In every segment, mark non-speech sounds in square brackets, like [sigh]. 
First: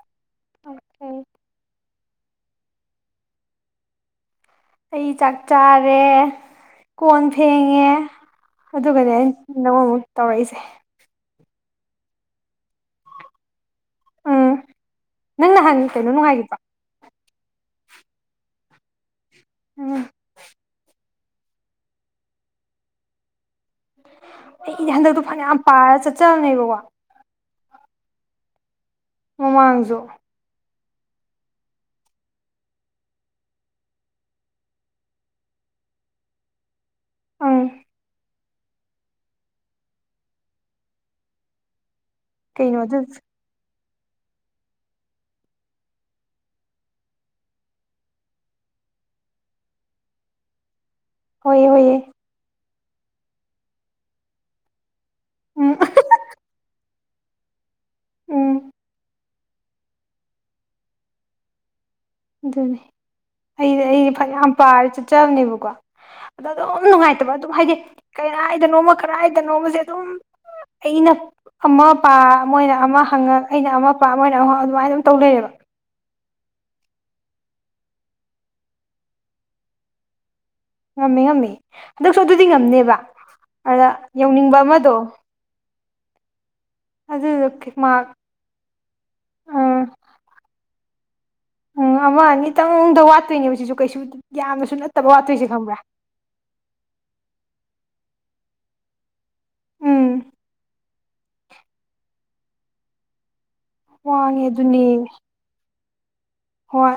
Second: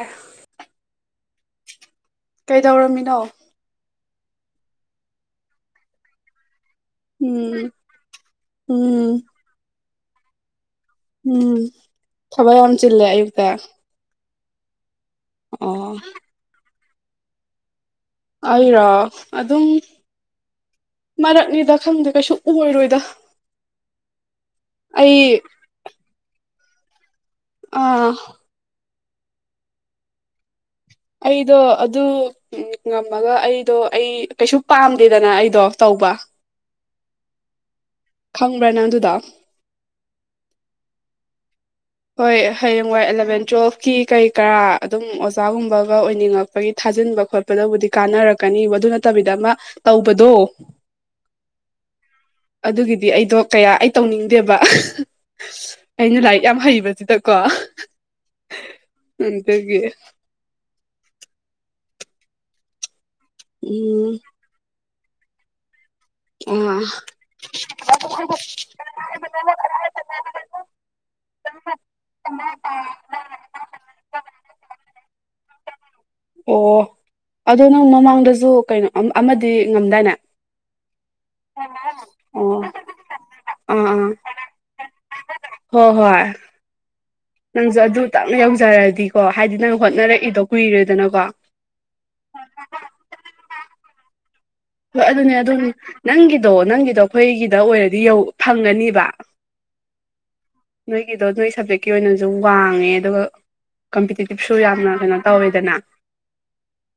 ꯑ ꯑꯣ ꯑꯩ ꯀꯩꯗꯧꯔꯝꯃꯤꯅꯣ ꯑꯩ ꯆꯥꯛ ꯆꯥꯔꯦ ꯀꯣꯟ ꯎꯝ ꯐꯦꯡꯉꯦ ꯑꯗꯨꯒꯅꯦ ꯎꯝ ꯑꯩꯅ ꯅꯪꯉꯣꯟ ꯑꯃꯨꯛ ꯇꯧꯔꯛꯏꯁꯦ ꯎꯝ ꯊꯕꯛ ꯌꯥꯝ ꯆꯤꯜꯂꯦ ꯑꯌꯨꯛꯇ ꯎꯝ ꯅꯪ ꯅꯍꯥꯟ ꯑꯣ ꯀꯩꯅꯣ ꯅꯨꯡꯉꯥꯏꯒꯤꯕ꯭ꯔꯣ ꯑꯩꯔꯣ ꯑꯗꯨꯝ ꯎꯝ ꯃꯔꯛꯅꯤꯗ ꯈꯪꯗꯦ ꯀꯩꯁꯨ ꯑꯣꯏꯔꯣꯏꯗ ꯑꯩꯗꯤ ꯍꯟꯗꯛꯇꯣ ꯑꯩ ꯐꯅꯌꯥꯝ ꯄꯥꯔꯒ ꯆꯠꯆꯕꯅꯦꯕꯀꯣ ꯑꯥ ꯃꯃꯥꯡꯖꯨ ꯑꯩꯗꯣ ꯑꯗꯨ ꯎꯝ ꯉꯝꯃꯒ ꯑꯩꯗꯣ ꯑꯩ ꯀꯩꯁꯨ ꯄꯥꯝꯗꯦꯗꯅ ꯑꯩꯗꯣ ꯇꯧꯕ ꯎꯝ ꯈꯪꯕ꯭ꯔꯥ ꯅꯪ ꯑꯗꯨꯗꯣ ꯍꯣꯏ ꯀꯩꯅꯣꯗꯨ ꯍꯌꯦꯡꯋꯥꯏ ꯑꯦꯂꯚꯦꯟ ꯇꯨꯋꯦꯜꯐ ꯀꯤ ꯀꯩ ꯀꯔꯥ ꯑꯗꯨꯝ ꯑꯣꯖꯥꯒꯨꯝꯕꯒ ꯑꯣꯏꯅꯤꯡꯉꯛꯄꯒꯤ ꯊꯥꯖꯤꯟꯕ ꯈꯣꯠꯄꯗꯕꯨꯗꯤ ꯀꯥꯟꯅꯔꯛꯀꯅꯤ ꯑꯃ ꯃꯗꯨ ꯅꯠꯇꯕꯤꯗ ꯑꯃ ꯇꯧꯕꯗꯣ ꯍꯣꯏꯌꯦ ꯍꯣꯏꯌꯦ ꯑꯗꯨꯒꯤꯗꯤ ꯑꯩꯗꯣ ꯀꯌꯥ ꯑꯩ ꯇꯧꯅꯤꯡꯗꯦꯕ ꯎꯝ ꯑꯩꯅ ꯂꯥꯏꯔꯤꯛ ꯌꯥꯝ ꯍꯩꯕꯖꯤꯗ ꯀꯣ ꯎꯝ ꯑꯟꯇꯒꯦ ꯑꯗꯨꯅꯦ ꯑꯩꯗꯤ ꯑꯩ ꯎꯝ ꯐꯅꯌꯥꯝ ꯄꯥꯔ ꯆꯠꯆꯕꯅꯦꯕꯀꯣ ꯑꯗꯣ ꯑꯗꯨꯝ ꯑꯥ ꯅꯨꯡꯉꯥꯏꯇꯕ ꯑꯗꯨꯝ ꯍꯥꯏꯗꯤ ꯀꯗꯥꯗꯅꯣꯃ ꯀꯗꯥꯏꯗꯅꯣꯃꯖꯦ ꯑꯗꯨꯝ ꯑꯩꯅ ꯑꯃ ꯄꯥ ꯃꯣꯏꯅ ꯑꯃ ꯍꯪꯉꯛ ꯑꯩꯅ ꯑꯃ ꯄꯥ ꯃꯣꯏꯅ ꯑꯃ ꯍꯪꯉꯛ ꯑꯗꯨꯃꯥꯏꯅ ꯑꯗꯨꯝ ꯇꯧ ꯂꯩꯩꯌꯦꯕ ꯑꯣ ꯑꯗꯣ ꯅꯪ ꯃꯃꯥꯡꯗꯖꯨ ꯀꯩꯅꯣ ꯑꯃ ꯑꯃꯗꯤ ꯉꯝꯗꯥꯏꯅꯦ ꯉꯝꯃꯦ ꯉꯝꯃꯦ ꯍꯟꯗꯛꯁꯨ ꯑꯗꯨꯗꯤ ꯑꯣ ꯑꯥ ꯉꯝꯅꯦꯕ ꯑꯗꯨꯗ ꯌꯧꯅꯤꯡꯕ ꯑꯃꯗꯣ ꯍꯣ ꯍꯣꯏ ꯑꯗꯨꯗꯣ ꯅꯪꯖꯨ ꯑꯗꯨ ꯃꯥꯔꯛ ꯇꯪ ꯅ ꯌꯧꯖꯔꯛꯗꯤꯀꯣ ꯍꯥꯏꯗꯤ ꯅꯪ ꯍꯣꯠꯅꯔꯛꯏꯗꯣ ꯀꯨꯏꯔꯦꯗꯅꯀꯣ ꯎꯝ ꯑꯃ ꯑꯅꯤꯇꯪꯗ ꯋꯥꯠꯇꯣꯏꯅꯦꯕ ꯁꯤꯖꯨ ꯀꯩꯁꯨ ꯌꯥꯝꯅꯁꯨ ꯍꯣꯏ ꯅꯠꯇꯕ ꯑꯗꯨꯅꯦ ꯋꯥꯠꯇꯣꯏꯁꯦ ꯑꯗꯨ ꯈꯪꯕ꯭ꯔꯥ ꯅꯪꯒꯤꯗꯣ ꯅꯪꯒꯤꯗꯣ ꯑꯩꯈꯣꯏꯒꯤꯗ ꯑꯣꯏꯔꯗꯤ ꯌꯧ ꯐꯪꯒꯅꯤꯕ ꯎꯝ ꯅꯣꯏꯒꯤꯗꯣ ꯅꯣꯏ ꯁꯕꯖꯦꯛꯀꯤ ꯑꯣꯏꯅꯖꯨ ꯋꯥꯡꯉꯦ ꯑꯗꯨꯒ ꯀꯝꯄꯤꯇꯤꯇꯤꯞ ꯋꯥꯡꯉꯦ ꯁꯨ ꯑꯗꯨꯅꯦ ꯌꯥꯝꯅ ꯀꯩꯅꯣ ꯇꯧꯋꯦꯗꯅ ꯍꯣꯏ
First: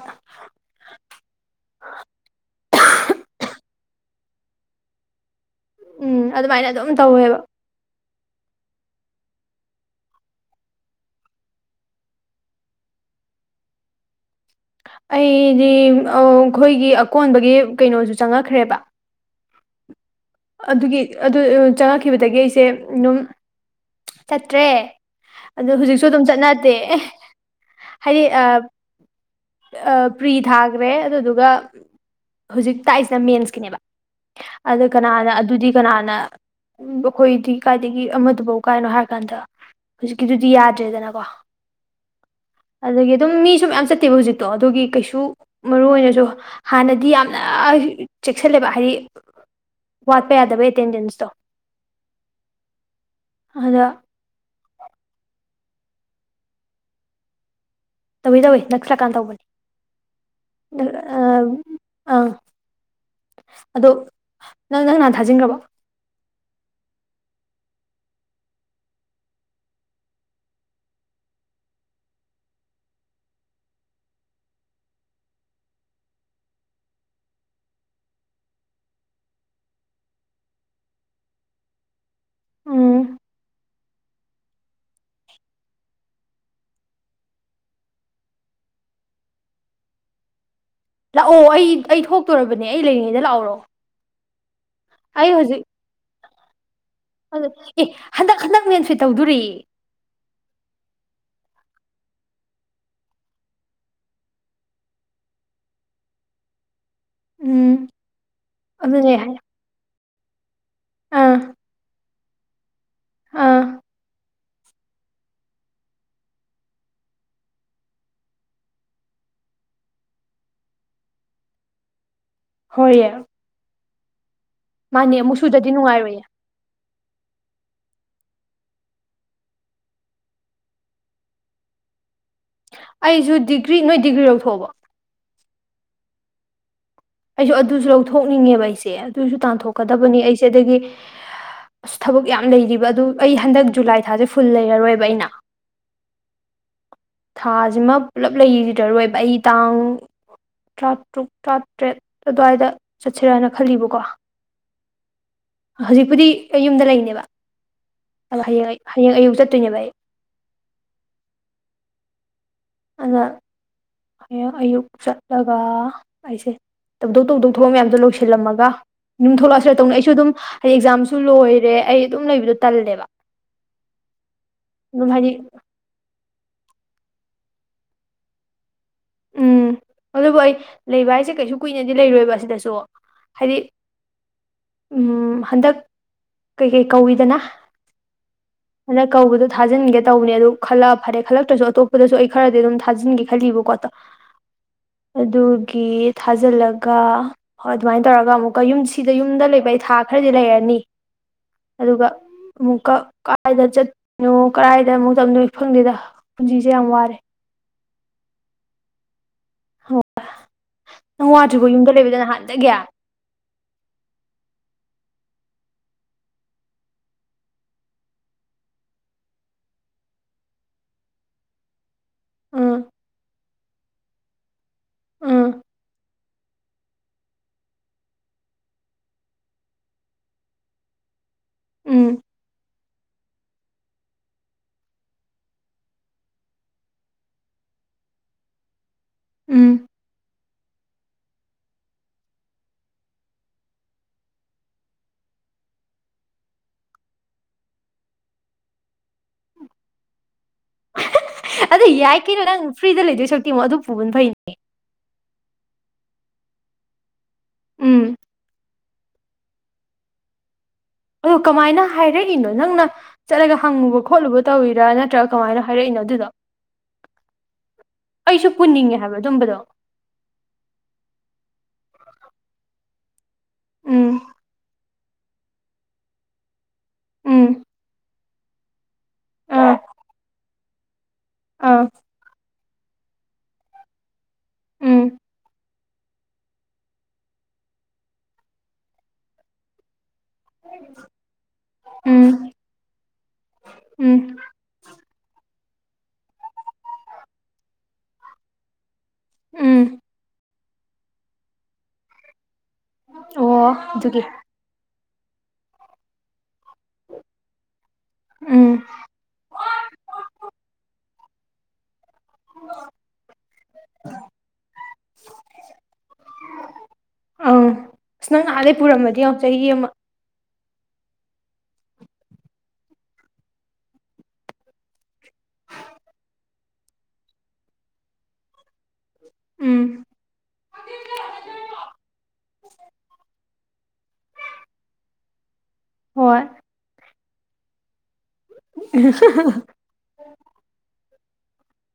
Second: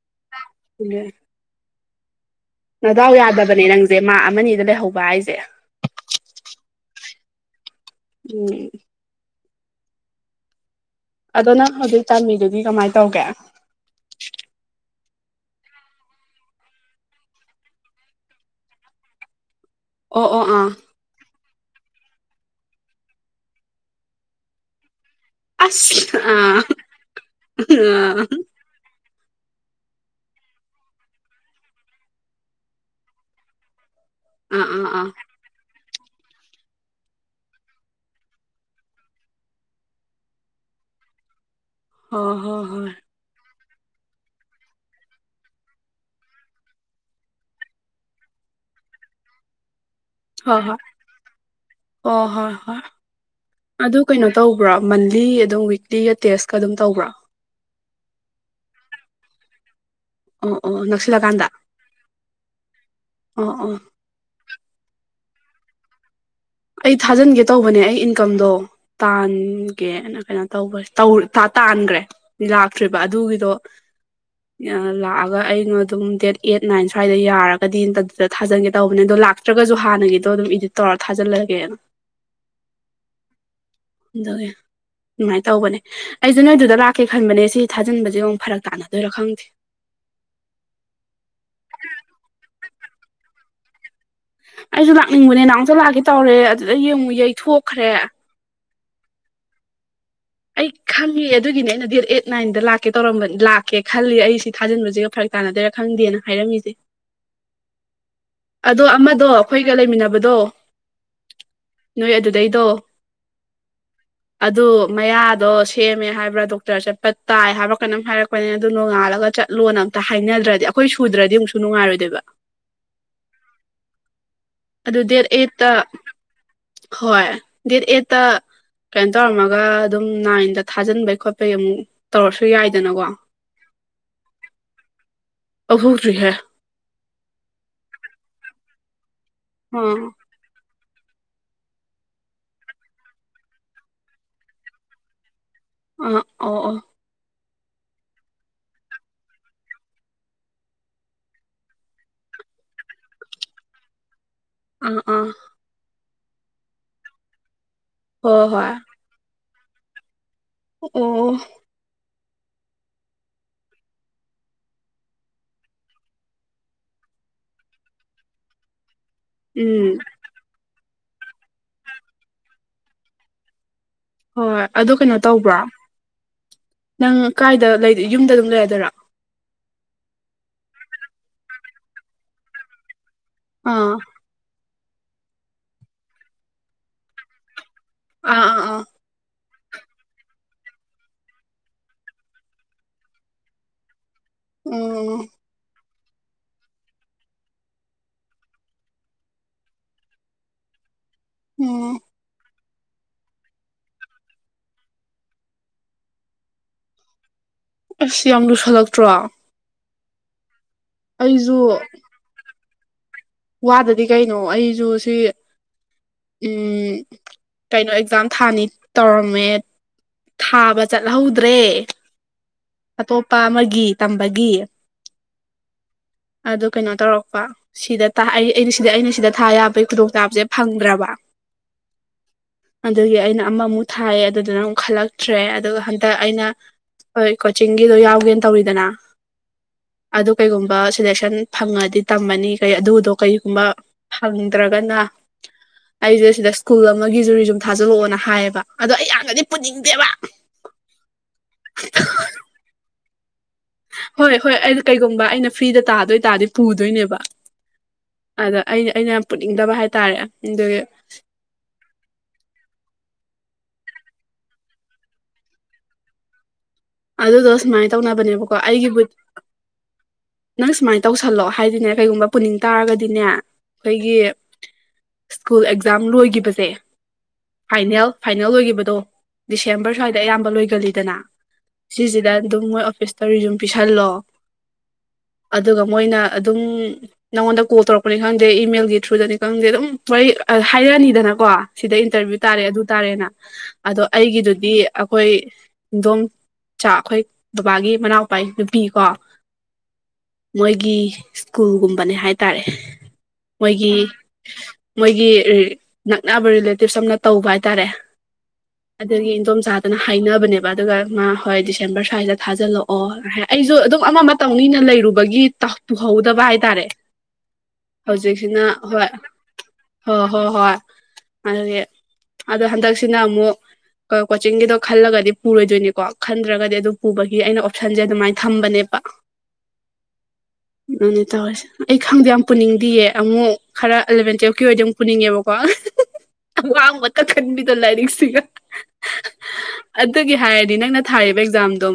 ꯅꯗꯥꯎ ꯌꯥꯗꯕꯅꯦ ꯅꯪꯖꯦ ꯃꯥꯛ ꯑꯃ ꯑꯅꯤꯗ ꯂꯩꯍꯧꯕ ꯍꯥꯏꯖꯦ ꯎꯝ ꯑꯗꯨꯃꯥꯏꯅ ꯑꯗꯨꯝ ꯇꯧꯋꯦꯕ ꯑꯗꯨꯅꯦ ꯑꯗꯣ ꯅꯪ ꯍꯧꯖꯤꯛ ꯇꯝꯃꯤꯗꯨꯗꯤ ꯀꯃꯥꯏ ꯇꯧꯒꯦ ꯑꯩꯗꯤ ꯑꯧ ꯑꯩꯈꯣꯏꯒꯤ ꯑꯀꯣꯟꯕꯒꯤ ꯀꯩꯅꯣꯖꯨ ꯆꯪꯉꯛꯈ꯭ꯔꯦꯕ ꯑꯣ ꯑꯣ ꯑꯥ ꯑꯗꯨꯒꯤ ꯑꯗꯨ ꯆꯪꯉꯛꯈꯤꯕꯗꯒꯤ ꯑꯩꯁꯦ ꯑꯗꯨꯝ ꯆꯠꯇ꯭ꯔꯦ ꯑꯗꯨ ꯍꯧꯖꯤꯛꯁꯨ ꯑꯁ ꯑꯗꯨꯝ ꯑꯥ ꯆꯠꯅꯇꯦ ꯍꯥꯏꯗꯤ ꯑꯥ ꯑꯝ ꯑ ꯄ꯭ꯔꯤ ꯊꯥꯒ꯭ꯔꯦ ꯑꯗꯨꯗꯨꯒ ꯍꯧꯖꯤꯛ ꯇꯥꯛꯏꯁꯤꯅ ꯃꯦꯟꯁꯀꯤꯅꯦꯕ ꯎꯝ ꯑꯗꯨ ꯎꯝ ꯑꯥ ꯀꯅꯥꯅ ꯑꯗꯨꯗꯤ ꯀꯅꯥꯅ ꯑꯩꯈꯣꯏꯗꯤ ꯀꯥꯏꯗꯒꯤ ꯑꯃꯗꯨꯕꯥꯎ ꯀꯥꯏꯅꯣ ꯍꯥꯏꯔ ꯀꯥꯟꯗ ꯍꯧꯖꯤꯛꯀꯤꯗꯨꯗꯤ ꯌꯥꯗ꯭ꯔꯦꯗꯅꯀꯣ ꯍꯣꯏ ꯍꯣꯏ ꯍꯣꯏ ꯑꯗꯒꯤ ꯑꯗꯨꯝ ꯃꯤꯁꯨ ꯃꯌꯥꯝ ꯆꯠꯇꯦꯕ ꯍꯧꯖꯤꯛꯇꯣ ꯑꯗꯨꯒꯤ ꯀꯩꯁꯨ ꯃꯔꯨ ꯑꯣꯏꯅꯁꯨ ꯍꯥꯟꯅꯗꯤ ꯌꯥꯝꯅ ꯆꯦꯛꯁꯤꯜꯂꯦꯕ ꯍꯥꯏꯗꯤ ꯋꯥꯠꯄ ꯍꯣꯏ ꯌꯥꯗꯕ ꯍꯣꯏ ꯑꯦꯇꯦꯟꯗꯦꯟꯁꯇꯣ ꯑꯣ ꯍꯣꯏ ꯍꯣꯏ ꯑꯗ ꯑꯗꯨ ꯀꯩꯅꯣ ꯇꯧꯕ꯭ꯔꯥ ꯃꯟꯂꯤ ꯑꯗꯨꯝ ꯋꯤꯛꯂꯤꯒ ꯇꯦꯁꯀ ꯑꯗꯨꯝ ꯇꯧꯕ꯭ꯔꯥ ꯇꯧꯏ ꯇꯧꯏ ꯅꯛꯁꯜꯂꯀꯥꯟ ꯇꯧꯕꯅꯤ ꯑꯣ ꯑꯣ ꯑꯥ ꯅꯛꯁꯤꯜꯂꯀꯥꯟꯗ ꯑꯥ ꯑꯣ ꯑꯣ ꯑꯗꯣ ꯅꯪ ꯅꯪ ꯅꯍꯥꯟ ꯊꯥꯖꯤꯟꯒ꯭ꯔꯕꯣ ꯑꯩ ꯊꯥꯖꯤꯟꯒꯦ ꯇꯧꯕꯅꯦ ꯑꯩ ꯏꯟꯀꯝꯗꯣ ꯇꯥꯟꯒꯦꯅ ꯀꯩꯅꯣ ꯇꯧꯕꯅꯦ ꯇꯧ ꯇꯥꯟ ꯇꯥꯟꯒ꯭ꯔꯦ ꯂꯥꯛꯇ꯭ꯔꯤꯕ ꯑꯗꯨꯒꯤꯗꯣ [inaudible] ꯑꯥ ꯂꯥꯛꯑꯒ ꯑꯩꯉ ꯑꯗꯨꯝ ꯗꯦꯠ ꯑꯩꯠ ꯅꯥꯏꯟ ꯁ꯭ꯋꯥꯏꯗ ꯌꯥꯔꯒꯗꯤ ꯑꯗꯨꯗ ꯊꯥꯖꯤꯟꯒꯦ ꯇꯧꯕꯅꯦ ꯑꯗꯣ ꯂꯥꯛ ꯇ꯭ꯔꯒꯖꯨ ꯍꯥꯟꯅꯒꯤꯗꯣ ꯑꯗꯨꯝ ꯏꯗꯤꯠ ꯇꯧꯔ ꯊꯥꯖꯤꯜꯂꯒꯦꯅ ꯎꯝ ꯑꯗꯨꯒꯤ ꯑꯗꯨꯃꯥꯏ ꯇꯧꯕꯅꯦ ꯑꯩꯖꯦ ꯅꯣꯏ ꯑꯗꯨꯗ ꯂꯥꯛꯀꯦ ꯈꯟꯕꯅꯦ ꯁꯤ ꯊꯥꯖꯤꯟꯕꯖꯦ ꯑꯃꯨꯛ ꯐꯔꯛ ꯇꯥꯟꯅꯗꯣꯏꯔꯥ ꯈꯪꯗꯦ ꯂꯥꯛꯑꯣ ꯑꯩ ꯑꯩ ꯊꯣꯛꯇꯣꯔꯕꯅꯦ ꯑꯩ ꯂꯩꯔꯤꯉꯩꯗ ꯂꯥꯛꯍꯧꯔꯣ ꯑꯩꯖꯨ ꯑꯩ ꯂꯥꯛꯅꯤꯡꯕꯅꯦ ꯍꯧꯖꯤꯛ ꯅꯍꯥꯟꯃꯨꯛꯁꯨ ꯂꯥꯛꯀꯦ ꯇꯧꯔꯦ ꯑꯗꯨꯗꯒꯤ ꯑꯃꯨꯛ ꯑꯦ ꯌꯩꯊꯣꯛꯈ꯭ꯔꯦ ꯍꯟꯗꯛ ꯍꯟꯗꯛ ꯃꯦꯟꯐꯤꯠ ꯇꯧꯗꯨꯔꯤ ꯑꯩ ꯈꯪꯉꯦ ꯑꯗꯨꯒꯤꯅꯦ ꯑꯩꯅ ꯗꯦꯠ ꯑꯩꯠ ꯅꯥꯏꯟꯗ ꯂꯥꯛꯀꯦ ꯇꯧꯔꯝꯕ ꯂꯥꯛꯀꯦ ꯈꯜꯂꯤ ꯑꯩ ꯁꯤ ꯊꯥꯖꯤꯟꯕꯖꯤꯒ ꯐꯔꯛ ꯇꯥꯟꯅꯗꯨꯏꯔꯥ ꯈꯪꯗꯦꯅ ꯍꯥꯏꯔꯝꯃꯤꯖꯦ ꯎꯝ ꯑꯗꯣ ꯑꯗꯨꯅꯦ ꯑꯃꯗꯣ ꯍꯥꯏ ꯑꯩꯈꯣꯏꯒ ꯂꯩꯃꯤꯟꯅꯕꯗꯣ ꯑꯥ ꯅꯣꯏ ꯑꯗꯨꯗꯩꯗꯣ ꯑꯥ ꯑꯗꯨ ꯃꯌꯥꯗꯣ ꯁꯦꯝꯃꯦ ꯍꯥꯏꯕ꯭ꯔꯥ ꯗꯣꯛꯇꯔ ꯆꯠꯄ ꯇꯥꯏ ꯍꯥꯏꯕ꯭ꯔꯥ ꯀꯩꯅꯝ ꯍꯥꯏꯔꯛ ꯄꯅꯦ ꯑꯗꯨ ꯅꯣꯡꯉꯥꯜꯂꯒ ꯆꯠꯂꯣꯅ ꯑꯝꯇ ꯍꯥꯏꯅꯗ꯭ꯔꯗꯤ ꯑꯩꯈꯣꯏ ꯁꯨꯗ꯭ꯔꯗꯤ ꯑꯃꯨꯛꯁꯨ ꯅꯨꯡꯉꯥꯏꯔꯣꯏꯗꯨꯏꯕ ꯍꯣꯏꯑꯦ ꯑꯗꯨ ꯗꯦꯠ ꯑꯃꯨꯛ ꯑꯩꯠꯇ ꯁꯨꯗꯗꯤ ꯅꯨꯡꯉꯥꯏꯔꯣꯏꯌꯦ ꯍꯣꯏ ꯗꯦꯠ ꯑꯩꯠꯇ ꯀꯩꯅꯣ ꯇꯧꯔꯝꯃꯒ ꯑꯗꯨꯝ ꯅꯥꯏꯟꯗ ꯊꯥꯖꯤꯟꯕꯩ ꯈꯣꯠꯄꯩ ꯑꯃꯨꯛ ꯇꯧꯔꯁꯨ ꯌꯥꯏ ꯑꯩꯁꯨ ꯗꯤꯒ꯭ꯔꯤ ꯅꯣꯏ ꯗꯤꯒ꯭ꯔꯤ ꯂꯧꯊꯣꯛꯑꯕꯣ ꯂꯧꯊꯣꯛꯇ꯭ꯔꯤꯍꯦ ꯑꯩꯖꯨ ꯑꯗꯨꯖꯨ ꯂꯧꯊꯣꯛꯅꯤꯡꯉꯦꯕ ꯑꯩꯁꯦ ꯑꯗꯨꯖꯨ ꯑ ꯑ ꯇꯥꯟꯊꯣꯛꯀꯗꯕꯅꯤ ꯑꯩꯁꯦ ꯑꯗꯒꯤ ꯑꯁ ꯊꯕꯛ ꯌꯥꯝ ꯂꯩꯔꯤꯕ ꯑꯗꯨ ꯑꯩ ꯍꯟꯗꯛ ꯖꯨꯂꯥꯏ ꯊꯥꯖꯦ ꯐꯨꯜ ꯂꯩꯔꯔꯣꯏꯕ ꯑꯩꯅ ꯑꯥ ꯑꯣ ꯑꯣ ꯊꯥꯖꯤꯃ ꯄꯨꯂꯞ ꯂꯩꯔꯔꯣꯏꯕ ꯑꯩ ꯇꯥꯡ ꯇ꯭ꯔꯥꯇꯔꯨꯛ ꯇ꯭ꯔꯥ ꯇ꯭ꯔꯦꯠ ꯑꯗꯨꯋꯥꯏꯗ ꯆꯠꯁꯤꯔꯅ ꯈꯜꯂꯤꯕꯀꯣ ꯑꯥ ꯑꯥ ꯍꯧꯖꯤꯛꯄꯨꯗꯤ ꯑꯩ ꯌꯨꯝꯗ ꯂꯩꯔꯤꯅꯦꯕ ꯑꯗꯣ ꯍꯣꯏ ꯍꯣꯏ ꯍꯌꯦꯡ ꯑꯩ ꯍꯌꯦꯡ ꯑꯌꯨꯛ ꯆꯠꯇꯣꯏꯅꯦꯕ ꯑꯩ ꯑꯣ ꯑꯣ [unintelligible] ꯍꯌꯦꯡ ꯑꯌꯨꯛ ꯆꯠꯂꯒ ꯑꯩꯁꯦ ꯇꯧꯗꯧ ꯇꯧꯗꯧ ꯊꯕꯛ ꯃꯌꯥꯝꯗꯣ ꯂꯣꯏꯁꯤꯜꯂꯝꯃꯒ ꯌꯨꯝ ꯊꯣꯛꯂꯛꯑꯁꯤꯔꯥ ꯇꯧꯅꯤ ꯎꯝ ꯑꯩꯁꯨ ꯑꯗꯨꯝ [unintelligible] ꯑꯦꯛꯖꯥꯝꯁꯨ ꯂꯣꯏꯔꯦ ꯑꯩ ꯑꯗꯨꯝ ꯂꯩꯕꯗꯣ ꯇꯜꯂꯦꯕ ꯍꯣꯏ ꯑꯗꯨ ꯑꯗꯨꯝ ꯀꯩꯅꯣ ꯍꯥꯏꯗꯤ ꯇꯧꯕ꯭ꯔꯣ ꯅꯪ ꯀꯥꯏꯗ [unintelligible] ꯌꯨꯝꯗ ꯑꯗꯨꯝ ꯂꯩꯔꯗꯣꯏꯔꯣ ꯎꯝ ꯑꯗꯨꯕꯨ ꯑꯩ ꯂꯩꯕ ꯍꯥꯏꯁꯦ ꯀꯩꯁꯨ ꯀꯨꯏꯅꯗꯤ ꯂꯩꯔꯣꯏꯕ ꯁꯤꯗꯁꯨ ꯍꯥꯏꯗꯤ ꯑꯥ ꯎꯝ ꯍꯟꯗꯛ ꯀꯩ ꯀꯩ ꯀꯧꯏꯗꯅ ꯑꯥ ꯑꯥ ꯑꯥ ꯍꯟꯗꯛ ꯀꯧꯕꯗꯣ ꯊꯥꯖꯤꯟꯒꯦ ꯇꯧꯕꯅꯦ ꯑꯗꯨ ꯈꯜꯂꯛꯑ ꯐꯔꯦ ꯈꯜꯂꯛꯇ꯭ꯔꯁꯨ ꯑꯇꯣꯞꯄꯗꯁꯨ ꯑꯩ ꯈꯔꯗꯤ ꯑꯗꯨꯝ ꯊꯥꯖꯤꯟꯒꯦ ꯈꯜꯂꯤꯕꯀꯣ [unintelligible] ꯎꯝ ꯑꯗꯨꯒꯤ ꯊꯥꯖꯤꯜꯂꯒ ꯍꯣꯏ ꯑꯗꯨꯃꯥꯏꯟ ꯇꯧꯔꯒ ꯑꯃꯨꯛꯀ ꯌꯨꯝ ꯁꯤꯗ ꯌꯨꯝꯗ ꯂꯩꯕ ꯑꯩ ꯊꯥ ꯈꯔꯗꯤ ꯂꯩꯔꯅꯤ ꯎꯝ ꯑꯗꯨꯒ ꯑꯃꯨꯛꯀ ꯀꯥꯏꯗ ꯆꯠꯅꯣ ꯀꯗꯥꯥꯏꯗ ꯑꯃꯨꯛ ꯇꯝꯗꯣꯏ ꯈꯪꯗꯦꯗ ꯄꯨꯟꯁꯤꯁꯦ ꯌꯥꯝ ꯋꯥꯔꯦ ꯑꯁ ꯌꯥꯝ ꯂꯨꯁꯜꯂꯛꯇ꯭ꯔꯣ ꯅꯪ ꯑꯩꯁꯨ ꯋꯥꯗ꯭ꯔꯤꯕꯣ ꯌꯨꯝꯗ ꯂꯩꯕꯗ ꯅꯍꯥꯟꯗꯒꯤ ꯋꯥꯗꯗꯤ ꯀꯩꯅꯣ ꯑꯩꯖꯨ ꯁꯤ ꯎꯝ ꯀꯩꯅꯣ ꯑꯦꯛꯖꯥꯝ ꯊꯥꯅꯤ ꯇꯧꯔꯝꯃꯦ ꯊꯥꯕ ꯆꯠꯍꯧꯗ꯭ꯔꯦ ꯎꯝ ꯑꯇꯣꯞꯄ ꯑꯃꯒꯤ ꯇꯝꯕꯒꯤ [inaudible] ꯑꯗꯨ ꯀꯩꯅꯣ ꯇꯧꯔꯛꯄ ꯁꯤꯗ ꯇꯥ ꯑꯩ ꯑꯩꯅ ꯁꯤꯗ ꯑꯩꯅ ꯁꯤꯗ ꯊꯥ ꯌꯥꯕꯩ ꯈꯨꯗꯣꯡꯆꯥꯕꯖꯦ ꯐꯪꯗ꯭ꯔꯕ ꯎꯝ ꯑꯗꯨꯒꯤ ꯑꯩꯅ ꯑꯃꯃꯨꯛ ꯊꯥꯏꯌꯦ ꯑꯗꯨꯗꯅ ꯑꯃꯨꯛ ꯈꯜꯂꯛꯇ꯭ꯔꯦ ꯑꯗꯨꯒ ꯍꯟꯇꯛ ꯑꯩꯅ ꯍꯣꯏ ꯀꯣꯆꯤꯡꯒꯤꯗꯣ ꯌꯥꯎꯒꯦꯅ ꯇꯧꯔꯤꯗꯅ ꯎꯝ ꯑꯗꯨ ꯀꯩꯒꯨꯝꯕ ꯁꯦꯂꯦꯛꯁꯟ ꯐꯪꯉꯗꯤ ꯇꯝꯃꯅꯤ ꯀꯩ ꯑꯗꯨꯗꯣ ꯀꯩꯒꯨꯝꯕ ꯐꯪꯗ꯭ꯔꯒꯅ ꯑꯩꯖꯦ ꯁꯤꯗ ꯁ꯭ꯀꯨꯜ ꯑꯃꯒꯤꯖꯨ ꯔꯤꯖꯨꯝ ꯊꯥꯖꯤꯜꯂꯛꯑꯣꯅ ꯍꯥꯏꯌꯦꯕ ꯑꯗꯣ ꯑꯩ ꯌꯥꯝꯅꯗꯤ ꯄꯨꯅꯤꯡꯗꯦꯕ ꯑꯗꯨ ꯌꯥꯏ ꯀꯩꯅꯣ ꯅꯪ ꯐ꯭ꯔꯤꯗ ꯂꯩꯗꯣꯏ ꯁꯔꯨꯛꯇꯤ ꯑꯃꯨꯛ ꯑꯗꯨ ꯄꯨꯕꯅ ꯐꯩ ꯍꯣꯏ ꯍꯣꯏ ꯑꯩꯅ ꯀꯩꯒꯨꯝꯕ ꯑꯩꯅ ꯐ꯭ꯔꯤꯗ ꯇꯥꯗꯣꯏ ꯇꯥꯔꯗꯤ ꯄꯨꯗꯣꯏꯅꯦꯕ ꯎꯝ ꯑꯗ ꯑꯩꯅ ꯑꯩꯅ ꯌꯥꯝ ꯄꯨꯅꯤꯡꯗꯕ ꯍꯥꯏꯇꯥꯔꯦ ꯑꯗꯨꯒꯤ ꯑꯗꯨ ꯀꯃꯥꯏꯅ ꯍꯥꯏꯔꯛꯏꯅꯣ ꯅꯪꯅ ꯆꯠꯂꯒ ꯍꯪꯉꯨꯕ ꯈꯣꯠꯂꯨꯕ ꯇꯧꯋꯤꯔꯥ ꯅꯠꯇ꯭ꯔꯒ ꯀꯃꯥꯏꯅ ꯍꯥꯏꯔꯛꯏꯅꯣ ꯑꯗꯨꯗꯣ ꯑꯗꯨꯗꯣ ꯁꯨꯃꯥꯏ ꯑꯩꯁꯨ ꯇꯧꯅꯕꯅꯦꯕꯀꯣ ꯑꯩꯒꯤ ꯄꯨꯅꯤꯡꯉꯦ ꯍꯥꯏꯕ [unintelligible] ꯑꯗꯨꯝꯕꯗꯣ ꯅꯪ ꯁꯨꯃꯥꯏꯟ ꯇꯧꯁꯜꯂꯣ ꯍꯥꯏꯗꯤꯅꯦ ꯀꯩꯒꯨꯝꯕ ꯄꯨꯅꯤꯡ ꯇꯥꯔꯒꯗꯤꯅꯦ ꯑꯩꯈꯣꯏꯒꯤ ꯎꯝ ꯁ꯭ꯀꯨꯜ ꯑꯦꯛꯖꯥꯝ ꯂꯣꯏꯒꯤꯕꯖꯦ ꯎꯝ ꯐꯥꯏꯅꯦꯜ ꯐꯥꯏꯅꯦꯜ ꯂꯣꯏꯒꯤꯕꯗꯣ ꯑꯥ ꯗꯤꯁꯦꯝꯕꯔ ꯁ꯭ꯋꯥꯏꯗ ꯑꯌꯥꯝꯕ ꯂꯣꯏꯒꯜꯂꯤꯗꯅ ꯑꯥ ꯁꯤꯖꯤꯗ ꯑꯗꯨꯝ ꯃꯣꯏ ꯑꯣꯐꯤꯁꯇ ꯔꯤꯖꯨꯝ ꯄꯤꯁꯜꯂꯣ ꯎꯝ ꯑꯗꯨꯒ ꯃꯣꯏꯅ ꯑꯗꯨꯝ ꯅꯪꯉꯣꯟꯗ ꯀꯣꯜ ꯇꯧꯔꯛꯄꯅꯤ ꯈꯪꯗꯦ ꯏꯃꯦꯜꯒꯤ ꯊ꯭ꯔꯨꯗꯅꯤ ꯈꯪꯗꯦ ꯑꯗꯨꯝ ꯋꯥꯔꯤ ꯑꯥ ꯍꯥꯏꯔꯅꯤꯗꯅꯀꯣ ꯁꯤꯗ ꯎꯝ ꯏꯟꯇꯔꯚ꯭ꯌꯨ ꯇꯥꯔꯦ ꯑꯗꯨ ꯇꯥꯔꯦꯅ ꯑꯗꯣ ꯎꯝ ꯑꯩꯒꯤꯗꯨꯗꯤ ꯑꯩꯈꯣꯏ ꯏꯟꯗꯣꯝ ꯆꯥ ꯑꯩꯈꯣꯏ ꯕꯕꯥꯒꯤ ꯃꯅꯥꯎꯄꯥꯏ ꯅꯨꯄꯤ ꯀꯣ ꯎꯝ ꯃꯣꯏꯒꯤ ꯁ꯭ꯀꯨꯜꯒꯨꯝꯕꯅꯦ ꯍꯥꯏ ꯇꯥꯔꯦ ꯑꯣ ꯃꯣꯏꯒꯤ ꯑꯗꯨꯒꯤ ꯃꯣꯏꯒꯤ ꯅꯛꯅꯕ ꯔꯤꯂꯦ ꯇꯤꯞ ꯁꯝꯅ ꯇꯧꯕ ꯍꯥꯏꯇꯥꯔꯦ ꯎꯝ ꯑꯗꯨꯒꯤ ꯏꯟꯗꯣꯝꯆꯥꯥꯗꯅ ꯍꯥꯏꯅꯕꯅꯦꯕ ꯑꯗꯨꯒ ꯃꯥ ꯍꫭꯏ ꯗꯤꯁꯦꯝꯔ ꯁꯥꯏꯗ ꯊꯥꯖꯤꯜꯂꯛꯑꯣ ꯑꯩꯁꯨ ꯑꯗꯨꯝ ꯑꯃ ꯑꯃ ꯇꯧꯅꯤꯅ ꯂꯩꯔꯨꯕꯒꯤ ꯄꯨꯍꯧꯗꯕ ꯍꯥꯏꯇꯥꯔꯦ ꯑꯧ ꯑꯁ ꯅꯪ ꯍꯧꯖꯤꯛꯁꯤꯅ ꯅꯍꯥꯟꯗꯩ ꯍꯣꯏ ꯄꯨꯔꯝꯃꯗꯤ ꯌꯦꯡꯉꫭ ꯆꯍꯤ ꯑꯃ ꯍꯣꯏ ꯍꯣ ꯍꯣꯏ ꯑꯗꯨꯒꯤ ꯑꯗꯣ ꯍꯟꯗꯛꯁꯤꯅ ꯑꯃꯨꯛ ꯀꯣꯆꯤꯡꯒꯤꯗꯣ ꯈꯜꯂꯒꯗꯤ ꯄꯨꯔꯣꯏꯗꯣꯏꯅꯤꯀꯣ ꯈꯟꯗ꯭ꯔꯒꯗꯤ ꯑꯗꯨ ꯄꯨꯕꯒꯤ ꯑꯩꯅ ꯑꯣꯞꯁꯟꯁꯦ ꯑꯗꯨꯃꯥꯏꯅ ꯊꯝꯕꯅꯦꯕ [inaudible] ꯃꯅꯦ ꯇꯧꯔꯁꯦ ꯑꯩ ꯈꯪꯗꯦ ꯌꯥꯝ ꯄꯨꯅꯤꯡꯗꯌꯦ ꯑꯃꯨꯛ ꯈꯔ ꯑꯦꯂꯚꯦꯟ ꯇꯨꯋꯦꯜꯞꯀꯤ ꯑꯣꯏꯗꯤ ꯑꯃꯨꯛ ꯄꯨꯅꯤꯡꯉꯦꯕꯀꯣ ꯍꯣꯏ ꯑꯋꯥꯡꯕꯗꯥ ꯈꯟꯕꯤꯗꫭ ꯂꯥꯏꯔꯤꯛꯁꯤꯒ [unintelligible] ꯑꯗꯨꯒꯤ ꯍꯥꯏꯔꯥꯗꯤ ꯅꯪꯅ ꯊꯥꯔꯤꯕ ꯑꯦꯛꯖꯥꯝꯗꯣ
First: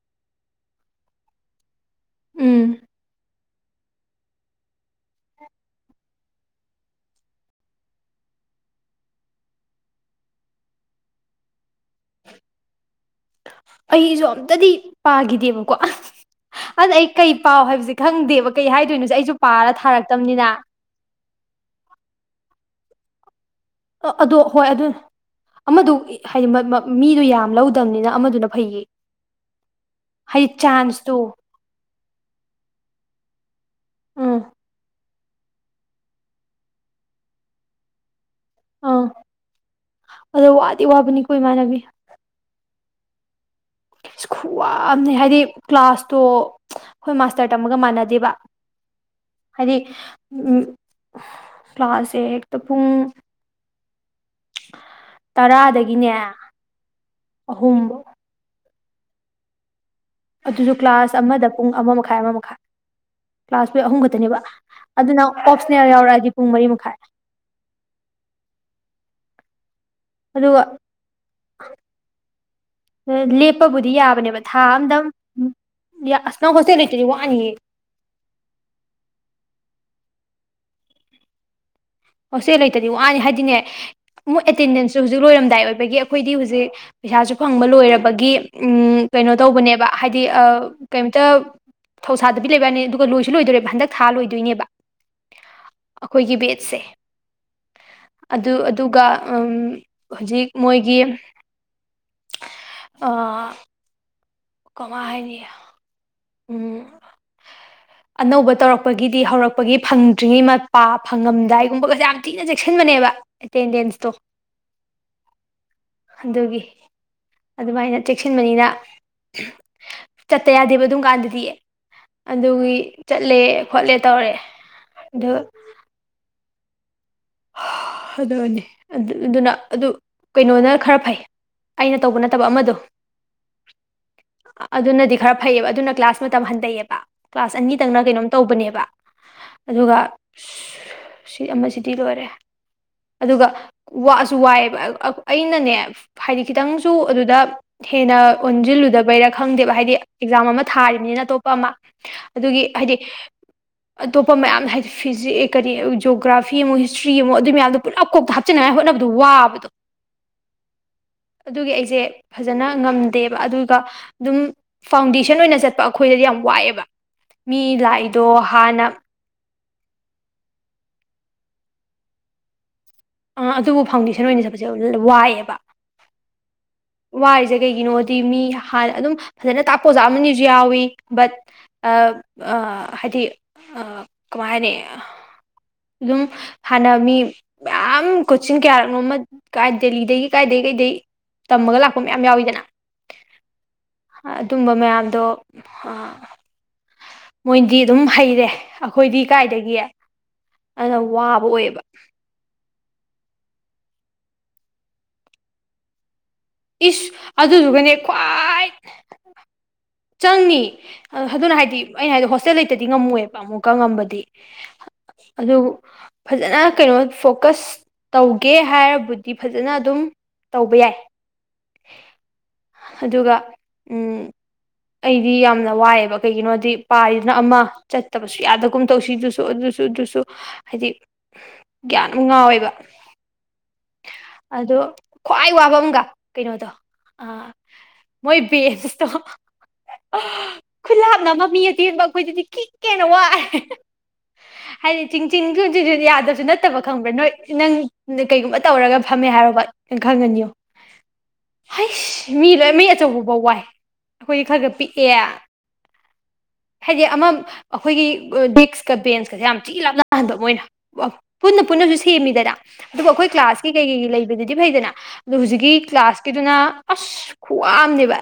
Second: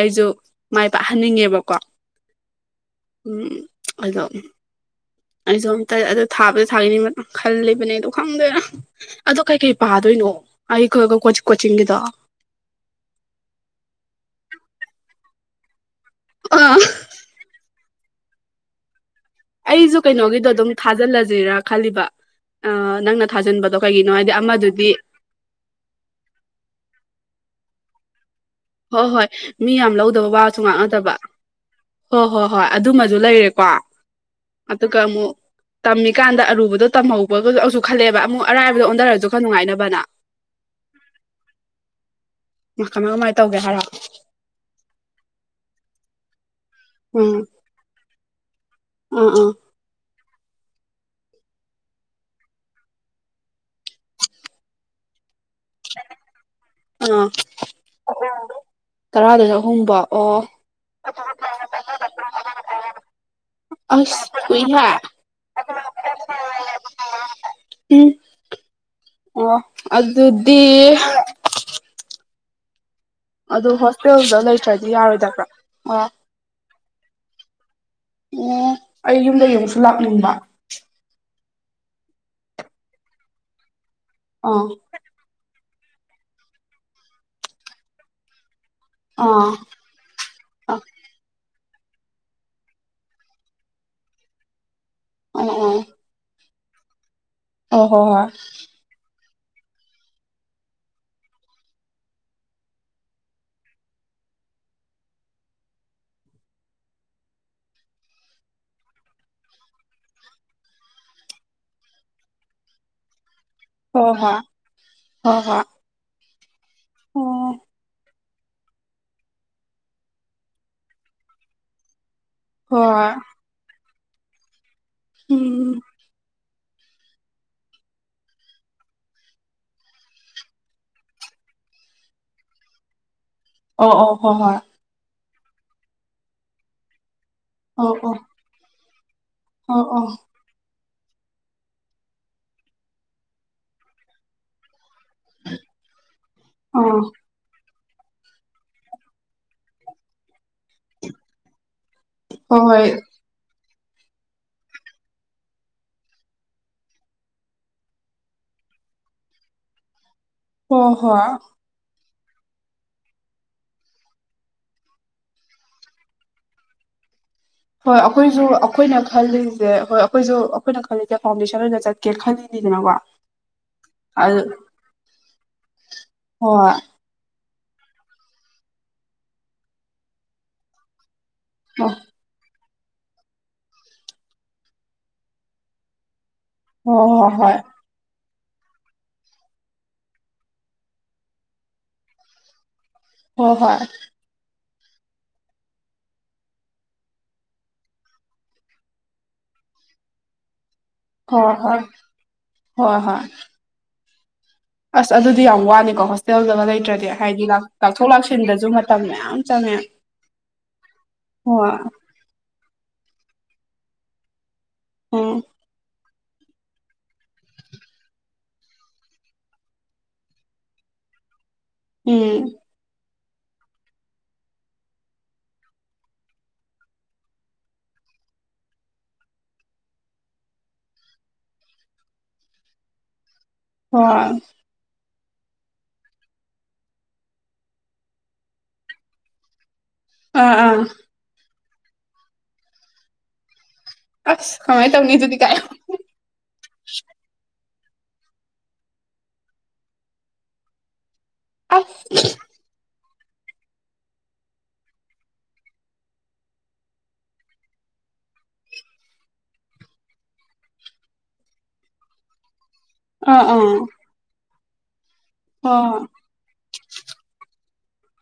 ꯑꯩꯁꯨ ꯃꯥꯏ ꯄꯥꯛꯍꯟꯅꯤꯡꯉꯦꯕꯀꯣ ꯎꯝ ꯎꯝ ꯑꯥꯗꯣ ꯑꯩꯁꯨ ꯑꯝꯇꯥ ꯑꯗꯨ ꯊꯥꯕꯨꯗꯤ ꯊꯥꯈꯤꯅꯤ ꯈꯜꯂꯤꯕꯅꯦ ꯑꯗꯣ ꯈꯪꯗꯦꯗꯥ ꯑꯗꯣ ꯀꯩꯀꯩ ꯄꯥꯗꯣꯏꯅꯣ ꯑꯩ ꯀꯣꯆꯤꯡꯒꯤꯗꯣ ꯑꯩꯁꯨ ꯑꯝꯇꯥꯗꯤ ꯄꯥꯈꯤꯗꯦꯕꯀꯣ ꯑꯥ ꯑꯗ ꯑꯩ ꯀꯩ ꯄꯥꯎ ꯍꯥꯏꯕꯁꯦ ꯈꯪꯗꯦꯕ ꯀꯩ ꯍꯥꯏꯗꯣꯏꯅꯣꯁꯦ ꯑꯩꯁꯨ ꯄꯥꯔ ꯊꯥꯔꯛꯇꯥꯕꯅꯤꯅ ꯊꯥꯖꯤꯜꯂꯥꯖꯤꯔꯥ ꯈꯜꯂꯤꯕ ꯅꯪꯅ ꯊꯥꯖꯤꯟꯕꯗꯣ ꯀꯩꯒꯤꯅꯣ ꯍꯥꯏꯗꯤ ꯑꯃꯗꯨꯗꯤ ꯑꯃꯥꯗꯨ ꯍꯥꯏꯗꯤ ꯃꯤꯗꯨ ꯌꯥꯝ ꯂꯧꯗꯥꯕꯅꯤꯅ ꯑꯃꯥꯗꯨꯅꯥ ꯍꯣꯏ ꯍꯣꯏ ꯃꯤ ꯌꯥꯝ ꯂꯧꯗꯥꯕ ꯋꯥꯁꯨ ꯉꯥꯡꯅꯗꯕ ꯆꯥꯟꯁꯇꯣ ꯍꯣꯏ ꯍꯣꯏ ꯍꯣꯏ ꯑꯗꯨꯃꯥꯖꯨ ꯂꯩꯔꯦꯀꯣ ꯎꯝ ꯑꯗꯨꯒ ꯑꯃꯨꯛ ꯇꯝꯃꯤꯀꯥꯟꯗ ꯑꯔꯨꯕꯗꯣ ꯇꯝꯍꯧꯕꯥꯒ ꯑꯁꯨꯛ ꯈꯜꯂꯛꯑꯦꯕ ꯑꯃꯨꯛ ꯑꯔꯥꯏꯕꯗꯣ ꯑꯣꯟꯗꯥꯔꯁꯨ ꯈꯔꯥ ꯅꯨꯡꯉꯥꯏꯅꯕꯅ ꯑꯗꯣ ꯋꯥꯗꯤ ꯋꯥꯕꯅꯤꯀꯣ ꯏꯃꯥꯟꯅꯕꯤ ꯃꯥ ꯀꯃꯥꯏ ꯀꯃꯥꯏꯅ ꯇꯧꯒꯦ ꯍꯥꯏꯔꯣ ꯈꯨꯋꯥ ꯑꯃꯥꯅꯤ ꯍꯥꯏꯗꯤ ꯀ꯭ꯂꯥꯁꯇꯣ ꯈꯣꯏ ꯎꯝ ꯃꯥꯁꯇꯔ ꯇꯝꯕꯒꯥ ꯃꯥꯟꯅꯗꯦꯕꯥ ꯑꯥ ꯑꯥ ꯍꯥꯏꯗꯤ ꯎꯝ ꯀ꯭ꯂꯥꯁꯁꯦ ꯍꯦꯛꯇꯥ ꯄꯨꯡ ꯇꯔꯥꯗꯥꯒꯤꯅꯦ ꯑꯥ ꯇꯔꯥꯗꯩꯅꯥ ꯑꯍꯨꯝ ꯕꯥꯎ ꯑꫭ ꯑꯗꯨꯖꯨ ꯀ꯭ꯂꯥꯁ ꯑꯃꯥꯗꯥ ꯄꯨꯡ ꯑꯃꯥ ꯃꯈꯥꯏ ꯑꯃꯥ ꯃꯈꯥꯏ ꯀ꯭ꯂꯥꯁ ꯄꯨꯗꯤ ꯑꯍꯨꯝ ꯑꯁ ꯈꯛꯇꯥꯅꯦꯕ ꯀꯨꯏꯍꯦ ꯑꯗꯨꯅ ꯑꯣꯞꯁꯅꯦꯜ ꯌꯥꯎꯔꯛꯑꯥꯗꯤ ꯄꯨꯡ ꯃꯔꯤ ꯃꯈꯥꯏ ꯎꯝ ꯑꯣ ꯑꯗꯨꯗꯤ ꯑꯗꯨ ꯂꯦꯞꯄꯥꯕꯨꯗꯤ ꯍꯣꯁꯇꯦꯜꯗ ꯌꯥꯕꯅꯦꯕ ꯊꯥ ꯂꯩꯇ꯭ꯔꯗꯤ ꯑꯃꯥꯗꯪ ꯌꯥꯔꯣꯏꯗꯕ꯭ꯔꯥ ꯑꯣ ꯌꯥ ꯅꯪ ꯍꯣꯁꯇꯦꯜ ꯂꯩꯇꯔꯥꯗꯤ ꯋꯥꯅꯤꯍꯦ ꯑꯣ ꯑꯩ ꯌꯨꯝꯗꯩ ꯑꯃꯨꯛꯁꯨ ꯂꯥꯛꯅꯤꯡꯕ ꯍꯣꯁꯇꯦꯜ ꯂꯩꯇꯥꯗꯤ ꯋꯥꯅꯤ ꯍꯥꯏꯗꯤꯅꯦ ꯃꯣꯏ ꯑꯥ ꯑꯦꯇꯦꯟꯗꯦꯟꯁ ꯑꯗꯨ ꯍꯧꯖꯤꯛ ꯂꯣꯏꯔꯝꯗꯥꯏ ꯑꯣꯏꯕꯒꯤ ꯑꯩꯈꯣꯏꯗꯤ ꯍꯧꯖꯤꯛ ꯄꯩꯁꯥꯁꯨ ꯐꯪꯕ ꯂꯣꯏꯔꯕꯒꯤ ꯎꯝ ꯀꯩꯅꯣ ꯑꯥ ꯇꯧꯕꯅꯦꯕ ꯍꯥꯏꯗꯤ ꯑꯥ ꯀꯩꯝꯇꯥ ꯊꯧꯁꯥꯗꯥꯕꯤ ꯂꯩꯕꯋꯥꯅꯤ ꯑꯗꯨꯒ ꯂꯣꯏꯁꯨ ꯂꯣꯏꯗꯣꯔꯦꯕ ꯍꯟꯗꯛ ꯊꯥ ꯂꯣꯏꯗꯣꯏꯅꯦꯕ ꯑꯣ ꯑꯣ ꯑꯥꯈꯣꯏꯒꯤ ꯕꯦꯠꯁꯦ ꯑꯣ ꯍꯣ ꯍꯣꯏ ꯑꯗꯨ ꯑꯗꯨꯒꯥ ꯎꯝ ꯍꯧꯖꯤꯛ ꯃꯣꯏꯒꯤ ꯑꯥ ꯀꯃꯥꯏ ꯍꯥꯏꯅꯤ ꯎꯝ ꯑꯅꯧꯕ ꯇꯧꯔꯛꯄꯒꯤꯗꯤ ꯍꯧꯔꯛꯄꯒꯤ ꯐꯪꯗ꯭ꯔꯤꯉꯩ ꯃꯄꯥ ꯐꯪꯉꯝꯗꯥꯏꯒꯨꯝꯕꯒꯥꯁꯦ ꯌꯥꯝ ꯊꯤꯅ ꯆꯦꯛꯁꯤꯟꯕꯅꯦꯕ ꯍꯣ ꯑꯦꯇꯦꯟꯗꯦꯟꯁꯇꯣ ꯍꯣꯏ ꯍꯣ ꯍꯣꯏ ꯑꯣ ꯍꯣꯏ ꯑꯗꯨꯒꯤ ꯑꯗꯨꯃꯥꯏꯅ ꯆꯦꯛꯁꯤꯟꯕꯅꯤꯅ ꯆꯠꯇꯥ ꯌꯥꯗꯦꯕ ꯑꯗꯨꯝ ꯀꯥꯟꯗꯥꯗꯤ ꯑꯗꯨꯒꯤ ꯆꯠꯂꯦ ꯈꯣꯠꯂꯦ ꯇꯧꯔꯦ ꯑꯗꯨ ꯎꯝ ꯑꯗꯨꯅꯤ ꯑꯗꯨ ꯑꯗꯨꯅ ꯑꯗꯨ ꯀꯩꯅꯣꯅ ꯈꯔꯥ ꯐꯩ ꯑꯩꯅ ꯇꯧꯕ ꯅꯠꯇꯕ ꯑꯃꯗꯣ ꯑꯣ ꯑꯣ ꯍꯣꯏ ꯍꯣꯢ ꯑꯗꯨꯅꯗꯤ ꯈꯔꯥ ꯐꯩꯌꯦꯕ ꯑꯗꯨꯅ ꯀ꯭ꯂꯥꯁ ꯃꯇꯝ ꯍꯟꯊꯩꯌꯦꯕ ꯀ꯭ꯂꯥꯁ ꯍꯣꯏ ꯑꯣ ꯑꯣ ꯑꯅꯤꯇꯪꯅ ꯑꯣ ꯑꯣ ꯀꯩꯅꯣꯝ ꯇꯧꯕꯅꯦꯕ ꯑꯥ ꯑꯗꯨꯒ ꯁꯤ ꯑꯃꯥ ꯁꯤ ꯇꯤ ꯂꯣꯏꯔꯦ ꯑꯗꯨꯒ ꯋꯥꯁꯨ ꯋꯥꯏꯑꯦꯕ ꯑꯩꯅꯥꯅꯦ ꯍꯥꯏꯗꯤ ꯈꯤꯇꯪꯁꯨ ꯑꯗꯨꯗꯥ ꯍꯦꯟꯅꯥ ꯑꯣꯟꯖꯤꯜꯂꯨꯗꯕꯩꯔꯥ ꯈꯪꯗꯦꯕ ꯍꯥꯏꯗꯤ ꯑꯦꯛꯖꯥꯝ ꯑꯃꯥ ꯊꯥꯔꯤꯕꯅꯤꯅ ꯑꯇꯣꯞꯄ ꯑꯃꯥ ꯍꯣꯏ ꯑꯗꯨꯒꯤ ꯍꯣꯏ ꯍꯥꯏꯗꯤ ꯑꯇꯣꯞꯄꯥ ꯃꯌꯥꯝ ꯍꯥꯏꯗꯤ ꯐꯤꯖꯤ ꯀꯔꯤ ꯖꯣꯒ꯭ꯔꯥꯐ ꯐꯤ ꯃꯨꯛ ꯍꯤꯁꯇ꯭ꯔꯤ ꯃꯨꯛ ꯑꯗꯨ ꯃꯌꯥꯝꯗꯣ ꯄꯨꯂꯞ ꯀꯣꯛ ꯍꯥꯞꯆꯤꯅꯤꯡꯉꯥꯏ ꯍꯣꯠꯅꯕꯗꯣ ꯋꯥꯕꯗꯣ ꯍꯣ ꯍꯣꯏ ꯑꯗꯨꯒꯤ ꯑꯩꯁꯦ ꯐꯖꯅ ꯉꯝꯗꯦꯕ ꯑꯗꯨꯒ ꯑꯗꯨꯝ ꯐꯥꯎꯟꯗꯦꯁꯟ ꯑꯣꯏꯅ ꯆꯠꯄ ꯑꯩꯈꯣꯏꯗꯗꯤ ꯌꯥꯝ ꯋꯥꯑꯦꯕ ꯃꯤ ꯂꯥꯛꯏꯗꯣ ꯑꯩꯈꯣꯏꯁꯨ ꯍꯥꯟꯅ ꯑꯩꯈꯣꯏꯅ ꯈꯜꯂꯤꯁꯦ ꯑꯍꯣꯏ ꯑꯩꯈꯣꯏꯁꯨ ꯑꯩꯈꯣꯏꯅ ꯈꯜꯂꯤꯁꯦ ꯐꯥꯎꯟꯗꯦꯁꯟ ꯑꯣꯏꯅ ꯆꯠꯀꯦ ꯈꯜꯂꯤꯅꯤꯗꯅꯀꯣ꯫ ꯑ ꯑꯗꯨꯕꯨ ꯐꯥꯎꯟꯗꯦꯁꯟ ꯑꯣꯏꯅ ꯆꯠꯄꯁꯦ ꯋꯥꯏꯑꯦꯕ꯫ ꯍꯣꯢ꯫ ꯋꯥꯔꯤꯁꯦ ꯀꯩꯒꯤꯅꯣꯗꯤ ꯃꯤ ꯍꯥꯟꯅ ꯑꯗꯨꯝ ꯐꯖꯅ ꯇꯥꯛꯄ ꯑꯣꯖꯥ ꯑꯃꯅꯤꯁꯨ ꯌꯥꯎꯏ ꯕꯠ ꯑ ꯍꯣꯏ ꯑ ꯍꯥꯏꯗꯤ ꯑ ꯀꯃꯥꯏ ꯍꯥꯏꯅꯤ ꯑꯗꯨꯝ ꯍꯥꯟꯅ ꯃꯤ ꯍꯣꯏ ꯃꯌꯥꯝ ꯀꯣꯆꯤꯡ ꯀꯌꯥꯔꯛꯅꯣꯃ ꯀꯥꯢ ꯗꯦꯜꯂꯤꯗꯒꯤ ꯀꯥꯏꯗꯒꯤ ꯀꯩꯗꯩ ꯇꯝꯃꯒ ꯂꯥꯛꯄ ꯃꯌꯥꯝ ꯌꯥꯎꯋꯤꯗꯅ꯫ ꯍꯣꯏ ꯍꯣꯏ꯫ ꯑꯗꯨꯝꯕ ꯃꯌꯥꯝꯗꯣ ꯑ ꯃꯣꯏꯗꯤ ꯑꯗꯨꯝ ꯍꯩꯔꯦ ꯑꯩꯈꯣꯏꯗꯤ ꯀꯥꯏꯗꯒꯤ꯫ ꯑꯗꯨꯅ ꯍꯣ ꯋꯥꯕ ꯍꯣꯏ ꯑꯣꯏꯌꯦꯕ ꯍꯣꯏ ꯍꯣꯏ꯫ ꯑꯁ ꯑꯗꯨꯗꯤ ꯌꯥꯝ ꯋꯥꯅꯤꯀꯣ ꯍꯣꯁ ꯍꯣꯇꯦꯜꯗꯒ ꯏꯁ ꯂꯩꯇ꯭ꯔꯗꯤ ꯍꯥꯏꯗꯤ ꯑꯗꯨꯗꯨꯒꯅꯦ ꯂꯥꯛꯊꯣꯛ ꯈ꯭ꯋꯥꯏ ꯂꯥꯛꯁꯤꯟꯗꯁꯨ ꯃꯇꯝ ꯃꯌꯥꯝ ꯆꯪꯉꯦ꯫ ꯆꯪꯅꯤ ꯑꯗꯨꯅ ꯍꯣꯏ ꯍꯥꯏꯗꯤ ꯑꯩꯅ ꯍꯥꯏꯗꯣ ꯍꯣꯁꯇꯦꯜ ꯂꯩꯇꯗꯤ ꯉꯝꯃꯣꯢ ꯑꯃꯨꯛꯀ ꯉꯝꯕꯗꯤ ꯎꯝ ꯑꯗꯨ ꯐꯖꯅ ꯀꯩꯅꯣ ꯐꯣꯀꯁ ꯇꯧꯒꯦ ꯍꯥꯏꯔꯕꯨꯗꯤ ꯐꯖꯅ ꯑꯗꯨꯝ ꯇꯧꯕ ꯌꯥꯏ꯫ ꯎꯝ꯫ ꯑꯗꯨꯒ ꯎꯝ꯫ ꯑꯩꯗꯤ ꯌꯥꯝꯅ ꯋꯥꯏꯑꯦꯕ ꯀꯩꯒꯤꯅꯣꯗꯤ ꯄꯥꯔꯤꯖꯤꯅ ꯑꯃ ꯆꯠꯇꯕꯁꯨ ꯌꯥꯗꯒꯨꯝ ꯇꯧꯁꯤꯗꯨꯁꯨ ꯑꯗꯨꯁꯨ ꯑꯗꯨꯁꯨ ꯍꯥꯏꯗꯤ ꯒ꯭ꯌꯥꯟ ꯑꯃ ꯉꯥꯎꯋꯦꯕ꯫ ꯍꯣꯢ꯫ ꯑꯗꯣ ꯈ꯭ꯋꯥꯏ ꯋꯥꯕ ꯑꯃꯒ ꯀꯩꯅꯣꯗꯣ ꯑ ꯃꯣꯏ ꯕꯦꯁꯇꯣ ꯑꯥ ꯑꯥ ꯈꯨꯂꯥꯞ ꯅꯕ ꯃꯤ ꯑꯇꯦꯟꯕ ꯑꯈꯣꯏꯗꯗꯤ ꯀꯤꯛ ꯀꯦꯅ ꯋꯥꯢꯂꯦ ꯑꯁ [unintelligible] ꯀꯃꯥꯏꯅ ꯍꯥꯏꯗꯤ ꯇꯧꯅꯤ ꯆꯤꯡ ꯑꯗꯨꯗꯤ ꯀꯥꯏ ꯆꯤꯡꯁꯨ ꯌꯥꯗꯁꯨ ꯅꯠ ꯐꯠꯇꯕ ꯈꯪꯕ꯭ꯔꯥ ꯅꯣꯏ ꯅꯪ ꯀꯩꯒꯨꯝꯕ ꯇꯧꯔꯒ ꯐꯝꯃꯦ ꯍꯥꯏꯔꯣꯕ ꯈꯪꯒꯅꯤ ꯌꯦꯑꯣ ꯑꯁ ꯍꯩꯁ ꯃꯤ ꯂꯣꯏꯅ ꯃꯤ ꯑꯆꯧꯕꯕꯧꯕ ꯋꯥꯏ ꯑꯩꯈꯣꯏꯒꯤ ꯈꯔꯒ ꯄꯤꯛꯑꯦ ꯍꯥꯏꯗꯤ ꯑꯃ ꯑꯈꯣꯏꯒꯤ ꯗꯦꯛꯁꯀ ꯕꯦꯟꯁꯀꯁꯦ ꯌꯥꯝ ꯊꯤ ꯂꯥꯞꯅꯥꯍꯟꯕ ꯃꯣꯏꯅ ꯄꯨꯟꯅ ꯄꯨꯟꯅꯁꯨ ꯁꯦꯝꯃꯤꯗꯔ ꯑꯗꯨꯕꯨ ꯑꯩꯈꯣꯏ ꯑꯥ ꯑꯥ ꯀ꯭ꯂꯥꯁꯀꯤ ꯀꯩ ꯀꯩ ꯂꯩꯕꯗꯨꯗꯤ ꯐꯩꯗꯅ ꯑꯗꯨ ꯍꯧꯖꯤꯛꯀꯤ ꯍꯣꯏ ꯥꯁꯀꯤꯗꯨꯅ ꯑꯁ ꯈ꯭ꯋꯥꯝꯅꯦꯕ